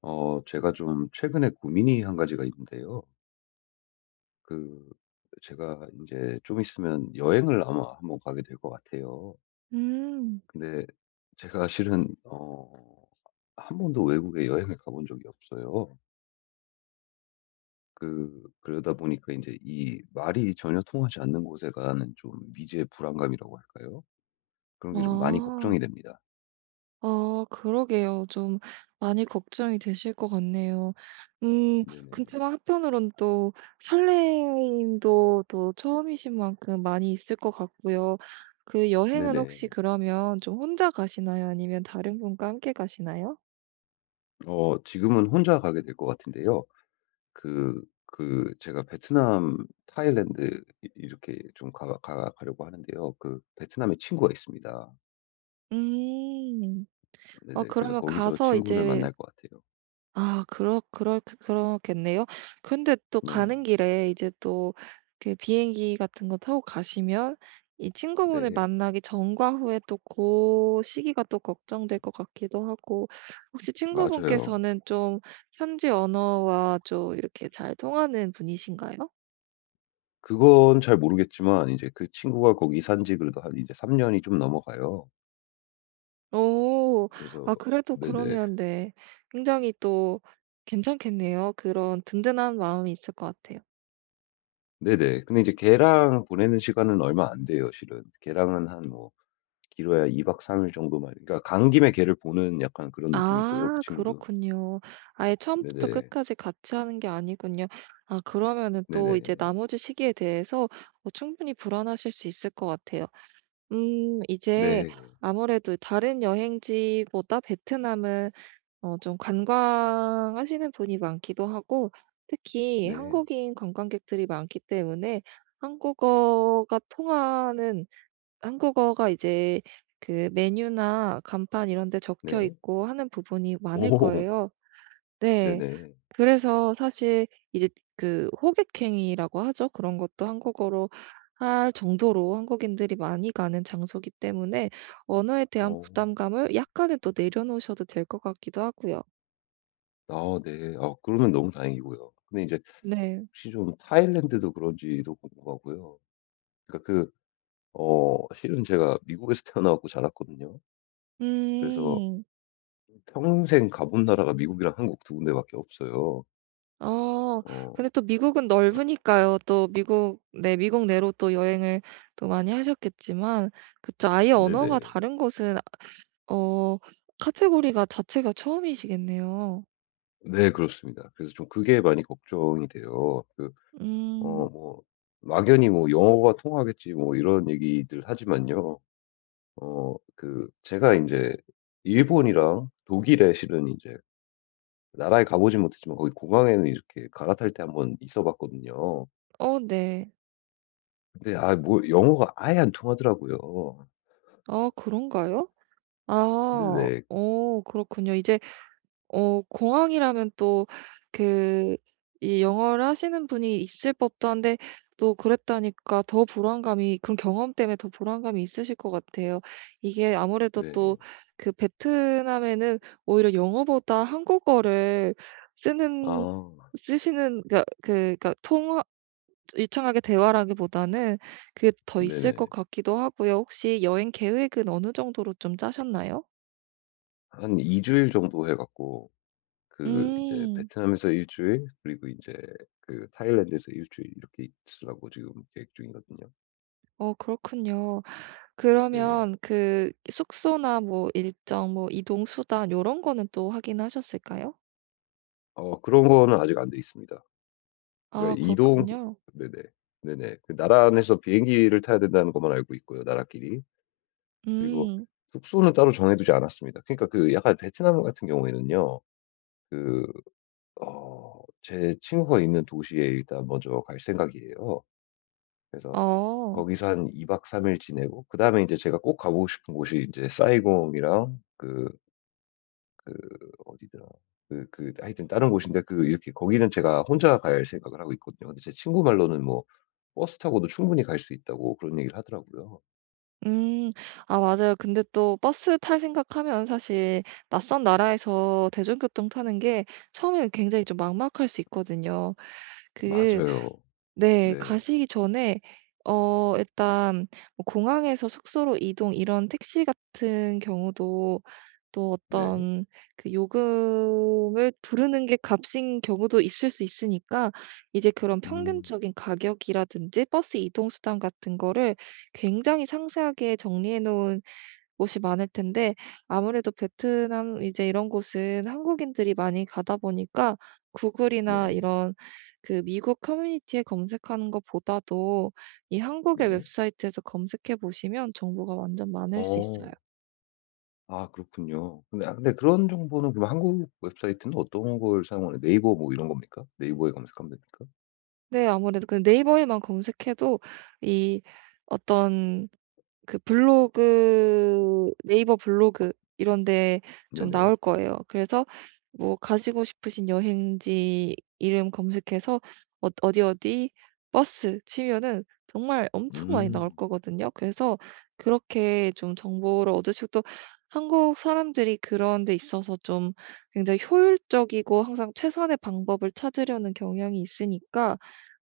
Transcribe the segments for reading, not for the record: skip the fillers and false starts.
제가 좀 최근에 고민이 한 가지가 있는데요. 그, 제가 이제 좀 있으면 여행을 아마 한번 가게 될 것 같아요. 음. 근데 제가 실은, 한 번도 외국에 여행을 가본 적이 없어요. 그, 그러다 보니까 이제 이 말이 전혀 통하지 않는 곳에 가는 좀 미지의 불안감이라고 할까요? 그런 게 좀 많이 아. 걱정이 됩니다. 아 그러게요. 좀 많이 걱정이 되실 것 같네요. 음 네네. 그렇지만 한편으론 또 설레임도 또 처음이신 만큼 많이 있을 것 같고요. 그 여행은 네네. 혹시 그러면 좀 혼자 가시나요? 아니면 다른 분과 함께 가시나요? 지금은 혼자 가게 될 것 같은데요. 제가 베트남, 타일랜드 이렇게 좀 가려고 하는데요. 그, 베트남에 친구가 있습니다. 음. 어 네네. 그래서 그러면 거기서 가서 친구를 이제 만날 것 같아요. 그렇겠네요. 근데 또 네네. 가는 길에 이제 또 그 비행기 같은 거 타고 가시면 이 친구분을 네, 만나기 전과 후에 또 그 시기가 또 걱정될 것 같기도 하고, 혹시 맞아요. 친구분께서는 좀 현지 언어와 좀 이렇게 잘 통하는 분이신가요? 그건 잘 모르겠지만, 이제 그 친구가 거기 산지 그래도 한 이제 3년이 좀 넘어가요. 오, 그래서, 아 그래도 네네. 그러면, 네, 굉장히 또 괜찮겠네요. 그런 든든한 마음이 있을 것 같아요. 네네. 근데 이제 걔랑 보내는 시간은 얼마 안 돼요, 실은. 걔랑은 한 뭐, 길어야 2박 3일 정도만. 그러니까 간 김에 걔를 보는 약간 그런 느낌이고요, 그 아 친구도. 그렇군요. 아예 처음부터 네네. 끝까지 같이 하는 게 아니군요. 아 그러면은 또 이제 네네. 나머지 시기에 대해서 어 충분히 불안하실 수 있을 것 같아요. 이제 네. 아무래도 다른 여행지보다 베트남은 어 좀 관광하시는 분이 많기도 하고, 특히 네. 한국인 관광객들이 많기 때문에 한국어가 통하는 한국어가 이제 그 메뉴나 간판 이런 데 적혀 네. 있고 하는 부분이 많을 오. 거예요. 네. 네네. 그래서 사실 이제 그 호객행위라고 하죠. 그런 것도 한국어로 할 정도로 한국인들이 많이 가는 장소이기 때문에 언어에 대한 어. 부담감을 약간은 또 내려놓으셔도 될 것 같기도 하고요. 아 네. 아 그러면 너무 다행이고요. 근데 이제 네. 혹시 좀 타일랜드도 그런지도 궁금하고요. 그러니까 그 실은 제가 미국에서 태어나 갖고 자랐거든요. 그래서 음. 평생 가본 나라가 미국이랑 한국 두 군데밖에 없어요. 어. 근데 어 또 미국은 넓으니까요. 또 미국, 네, 미국 내로 또 여행을 또 많이 하셨겠지만, 그쵸, 아예 언어가 네네. 다른 곳은 어 카테고리가 자체가 처음이시겠네요. 네 그렇습니다. 그래서 좀 그게 많이 걱정이 돼요. 그 음. 뭐 막연히 뭐 "영어가 통하겠지." 뭐 이런 얘기들 하지만요. 그 제가 이제 일본이랑 독일에 실은 이제 나라에 가 보진 못했지만 거기 공항에는 이렇게 갈아탈 때 한번 있어 봤거든요. 어 네. 근데 아 뭐 영어가 아예 안 통하더라고요. 아 그런가요? 아. 네네. 어 그렇군요. 이제 어 공항이라면 또 그 이 영어를 하시는 분이 있을 법도 한데 또 그랬다니까 더 불안감이, 그런 경험 때문에 더 불안감이 있으실 것 같아요. 이게 아무래도 네. 또 그 베트남에는 오히려 영어보다 한국어를 쓰는 아 쓰시는 그니까 통화 유창하게 대화라기보다는 그게 더 있을 것 네네. 같기도 하고요. 혹시 여행 계획은 어느 정도로 좀 짜셨나요? 한 2주일 주일 정도 해 갖고 그 이제 음. 베트남에서 1주일 그리고 이제 그 타일랜드에서 1주일 이렇게 있으려고 지금 계획 중이거든요. 어 그렇군요. 네. 그러면 그 숙소나 뭐 일정 뭐 이동 수단 요런 거는 또 확인하셨을까요? 그런 거는 아직 안 돼 있습니다. 아 그러니까 이동 그렇군요. 네네. 네네. 그 나라 안에서 비행기를 타야 된다는 것만 알고 있고요, 나라끼리. 그리고 음. 숙소는 따로 정해 두지 않았습니다. 그러니까 그 약간 베트남 같은 경우에는요. 그 어 제 친구가 있는 도시에 일단 먼저 갈 생각이에요. 그래서 어. 거기서 한 2박 3일 지내고 그다음에 이제 제가 꼭 가보고 싶은 곳이 이제 사이공이랑 그 그 어디더라? 하여튼 다른 곳인데 그 이렇게 거기는 제가 혼자 갈 생각을 하고 있거든요. 근데 제 친구 말로는 뭐 버스 타고도 충분히 갈 수 있다고 그런 얘기를 하더라고요. 음. 아 맞아요. 근데 또 버스 탈 생각하면 사실 낯선 나라에서 대중교통 타는 게 처음에는 굉장히 좀 막막할 수 있거든요. 그 맞아요. 네. 네. 가시기 전에 어 일단 뭐 공항에서 숙소로 이동 이런 택시 같은 경우도 또 네. 어떤 그 요금을 부르는 게 값인 경우도 있을 수 있으니까, 이제 그런 음. 평균적인 가격이라든지 버스 이동 수단 같은 거를 굉장히 상세하게 정리해 놓은 곳이 많을 텐데, 아무래도 베트남 이제 이런 곳은 한국인들이 많이 가다 보니까 구글이나 네. 이런 그 미국 커뮤니티에 검색하는 것보다도 이 한국의 네. 웹사이트에서 검색해 보시면 정보가 완전 많을 수 있어요. 어. 아 그렇군요. 근데 아 근데 그런 정보는 그럼 한국 웹사이트는 어떤 걸 사용하나요? 네이버 뭐 이런 겁니까? 네이버에 검색하면 됩니까? 네. 아무래도 그 네이버에만 검색해도 이 어떤 그 블로그, 네이버 블로그 이런 데 좀 네네. 나올 거예요. 그래서 뭐 가시고 싶으신 여행지 이름 검색해서 어 어디 어디 버스 치면은 정말 엄청 많이 나올 음. 거거든요. 그래서 그렇게 좀 정보를 얻으시고 또 한국 사람들이 그런 데 있어서 좀 굉장히 효율적이고 항상 최선의 방법을 찾으려는 경향이 있으니까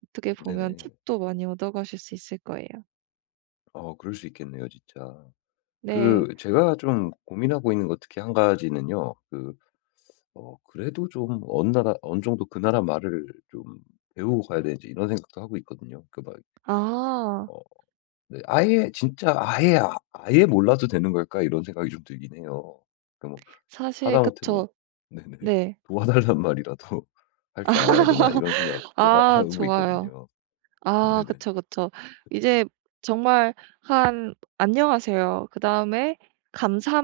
어떻게 보면 네네. 팁도 많이 얻어 가실 수 있을 거예요. 그럴 수 있겠네요 진짜. 네. 그 제가 좀 고민하고 있는 것 특히 한 가지는요. 그 그래도 좀 어느 나라 어느 정도 그 나라 말을 좀 배우고 가야 되는지 이런 생각도 하고 있거든요. 그막아 어 네. 아예 진짜 '아예 몰라도 되는 걸까?' 이런 생각이 좀 들긴 해요. 그러니까 뭐 사실 하다못해 뭐 그쵸. 네네. 네. 도와달란 말이라도 '할 줄 알아야 되나?' 이런 생각도 하 아 하고 좋아요. 있거든요. 아 네네. 그쵸, 그쵸. 이제 정말 한 "안녕하세요." 그다음에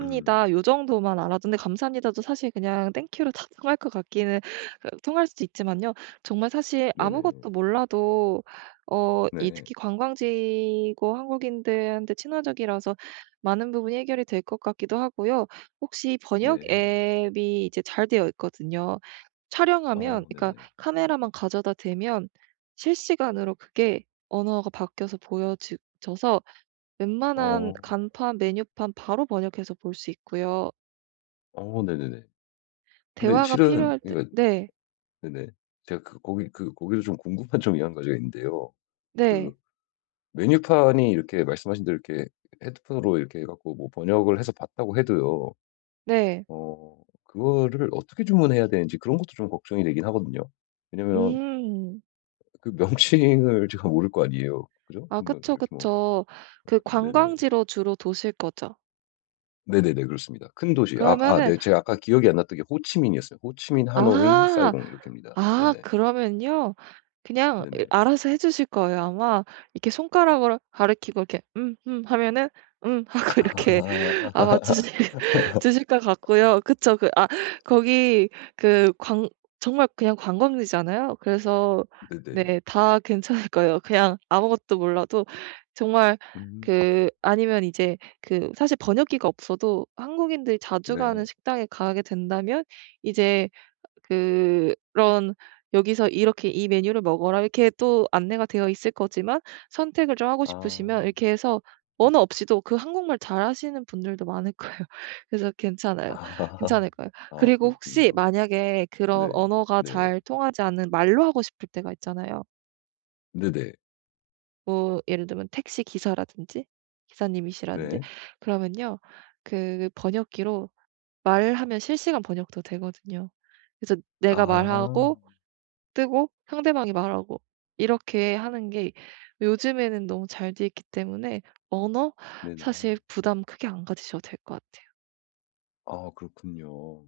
음. 요 정도만 알아도, 근데 감사합니다도 사실 그냥 땡큐로 다 통할 것 같기는, 그 통할 수도 있지만요. 정말 사실 네네. 아무것도 몰라도 어 이 네. 특히 관광지고 한국인들한테 친화적이라서 많은 부분이 해결이 될 것 같기도 하고요. 혹시 번역 네. 앱이 이제 잘 되어 있거든요. 촬영하면, 어 그러니까 네네. 카메라만 가져다 대면 실시간으로 그게 언어가 바뀌어서 보여지 져서 웬만한 어. 간판, 메뉴판 바로 번역해서 볼 수 있고요. 어 네네네. 근데 대화가 실은 필요할 때 그러니까 네. 네네. 제가 그 거기 그 거기서 좀 궁금한 점이 한 가지가 있는데요. 네. 그 메뉴판이 이렇게 말씀하신 대로 이렇게 헤드폰으로 이렇게 해 갖고 뭐 번역을 해서 봤다고 해도요. 네. 어 그거를 어떻게 주문해야 되는지 그런 것도 좀 걱정이 되긴 하거든요. 왜냐면 음. 그 명칭을 제가 모를 거 아니에요. 그죠? 아 뭐 그쵸, 이렇게 뭐 그쵸. 그 네네. 관광지로 주로 도실 거죠. 네네네. 그렇습니다. 큰 도시. 아 아 그러면은, 네 제가 아까 기억이 안 났던 게 호치민이었어요. 호치민, 하노이, 아, 사이공 이렇게입니다. 아 네네. 그러면요, 그냥 네네. 알아서 해 주실 거예요. 아마 이렇게 손가락으로 가리키고 이렇게 하면은 하고 이렇게 아마 주실 아. 주실 것 같고요. 그쵸. 그 아 거기 그 광 정말 그냥 관광지잖아요. 그래서 네네. 네 다 괜찮을 거예요. 그냥 아무것도 몰라도 정말, 음. 그 아니면 이제 그 사실 번역기가 없어도 한국인들이 자주 네. 가는 식당에 가게 된다면 이제 그런 "여기서 이렇게 이 메뉴를 먹어라." 이렇게 또 안내가 되어 있을 거지만, 선택을 좀 하고 아. 싶으시면 이렇게 해서 언어 없이도 그 한국말 잘하시는 분들도 많을 거예요. 그래서 괜찮아요. 아. 괜찮을 거예요. 아 그리고 혹시 그렇군요. 만약에 그런 네. 언어가 네. 잘 통하지 않는 말로 하고 싶을 때가 있잖아요. 네네. 뭐 예를 들면 택시 기사라든지 기사님이시라든지 네. 그러면요, 그 번역기로 말하면 실시간 번역도 되거든요. 그래서 내가 아. 말하고 뜨고 상대방이 말하고 이렇게 하는 게 요즘에는 너무 잘 돼 있기 때문에 언어 네네. 사실 부담 크게 안 가지셔도 될 것 같아요. 아 그렇군요.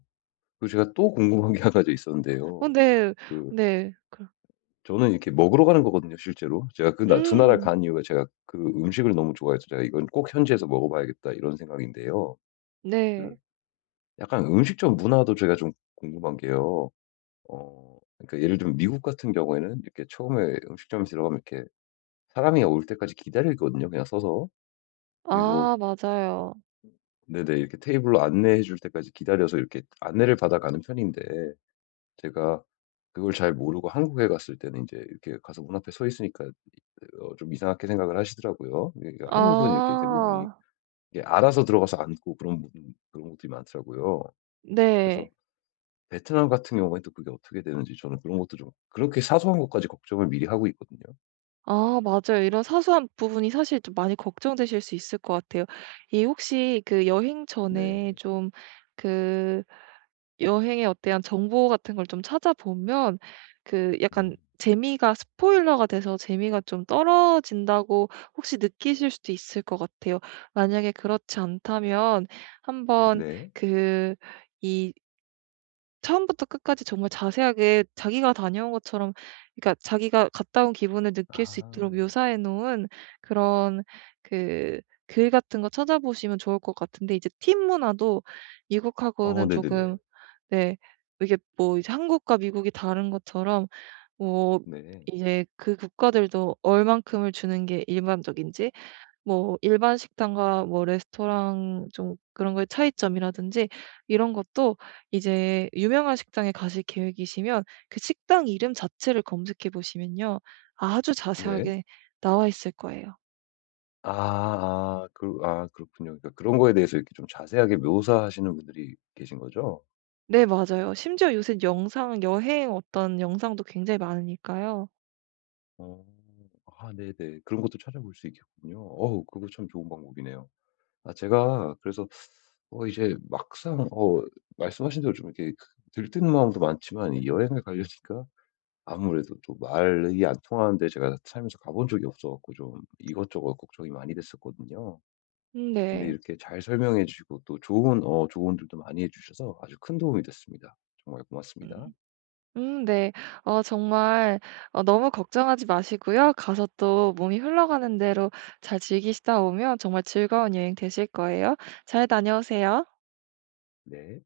그리고 제가 또 궁금한 게하 가지가 어 있었는데요. 네. 그 네. 그 저는 이렇게 먹으러 가는 거거든요 실제로. 제가 그 나 두 나라 음. 간 이유가 제가 그 음식을 너무 좋아해서 제가 '이건 꼭 현지에서 먹어 봐야겠다.' 이런 생각인데요. 그 네. 약간 음식점 문화도 제가 좀 궁금한 게요. 그러니까 예를 들면 미국 같은 경우에는 이렇게 처음에 음식점에 들어가면 이렇게 사람이 올 때까지 기다리거든요 그냥 서서. 그리고 아 맞아요. 네네 이렇게 테이블로 안내해 줄 때까지 기다려서 이렇게 안내를 받아가는 편인데 제가 그걸 잘 모르고 한국에 갔을 때는 이제 이렇게 가서 문 앞에 서 있으니까 좀 이상하게 생각을 하시더라고요. 그러니까 한국은 이렇게 대부분이 아. 이게 알아서 들어가서 앉고 그런 분 그런 것들이 많더라고요. 그래서 네. 베트남 같은 경우에 또 그게 어떻게 되는지 저는 그런 것도 좀 그렇게 사소한 것까지 걱정을 미리 하고 있거든요. 아 맞아요. 이런 사소한 부분이 사실 좀 많이 걱정되실 수 있을 것 같아요. 이 혹시 그 여행 네. 전에 좀그 여행에 어 대한 정보 같은 걸 좀 찾아보면 그 약간 음. 재미가, 스포일러가 돼서 재미가 좀 떨어진다고 혹시 느끼실 수도 있을 것 같아요. 만약에 그렇지 않다면 한번 네. 그 이 처음부터 끝까지 정말 자세하게 자기가 다녀온 것처럼, 그러니까 자기가 갔다 온 기분을 느낄 수 아. 있도록 묘사해 놓은 그런 그 글 같은 거 찾아보시면 좋을 것 같은데, 이제 팀 문화도 어 미국하고는 네네네. 조금, 네, 이게 뭐 이제 한국과 미국이 다른 것처럼 뭐 네. 이제 그 국가들도 얼만큼을 주는 게 일반적인지, 뭐 일반 식당과 뭐 레스토랑 좀 그런 거의 차이점이라든지 이런 것도 이제 유명한 식당에 가실 계획이시면 그 식당 이름 자체를 검색해 보시면요, 아주 네. 자세하게 나와 있을 거예요. 아 아. 아, 그아 그렇군요. 그러니까 그런 거에 대해서 이렇게 좀 자세하게 묘사하시는 분들이 계신 거죠? 네 맞아요. 심지어 요새 영상 여행 어떤 영상도 굉장히 많으니까요. 어. 아 네네. 그런 것도 찾아볼 수 있겠군요. 어우 그거 참 좋은 방법이네요. 아 제가 그래서 이제 막상 말씀하신 대로 좀 이렇게 들뜬 마음도 많지만 이 여행을 가려니까 아무래도 또 말이 안 통하는데 제가 살면서 가본 적이 없어 갖고 좀 이것저것 걱정이 많이 됐었거든요. 근데 네. 이렇게 잘 설명해 주시고 또 좋은 조언들도 많이 해 주셔서 아주 큰 도움이 됐습니다. 정말 음. 고맙습니다. 네. 어 정말 어 너무 걱정하지 마시고요. 가서 또 몸이 흘러가는 대로 잘 즐기시다 오면 정말 즐거운 여행 되실 거예요. 잘 다녀오세요. 네.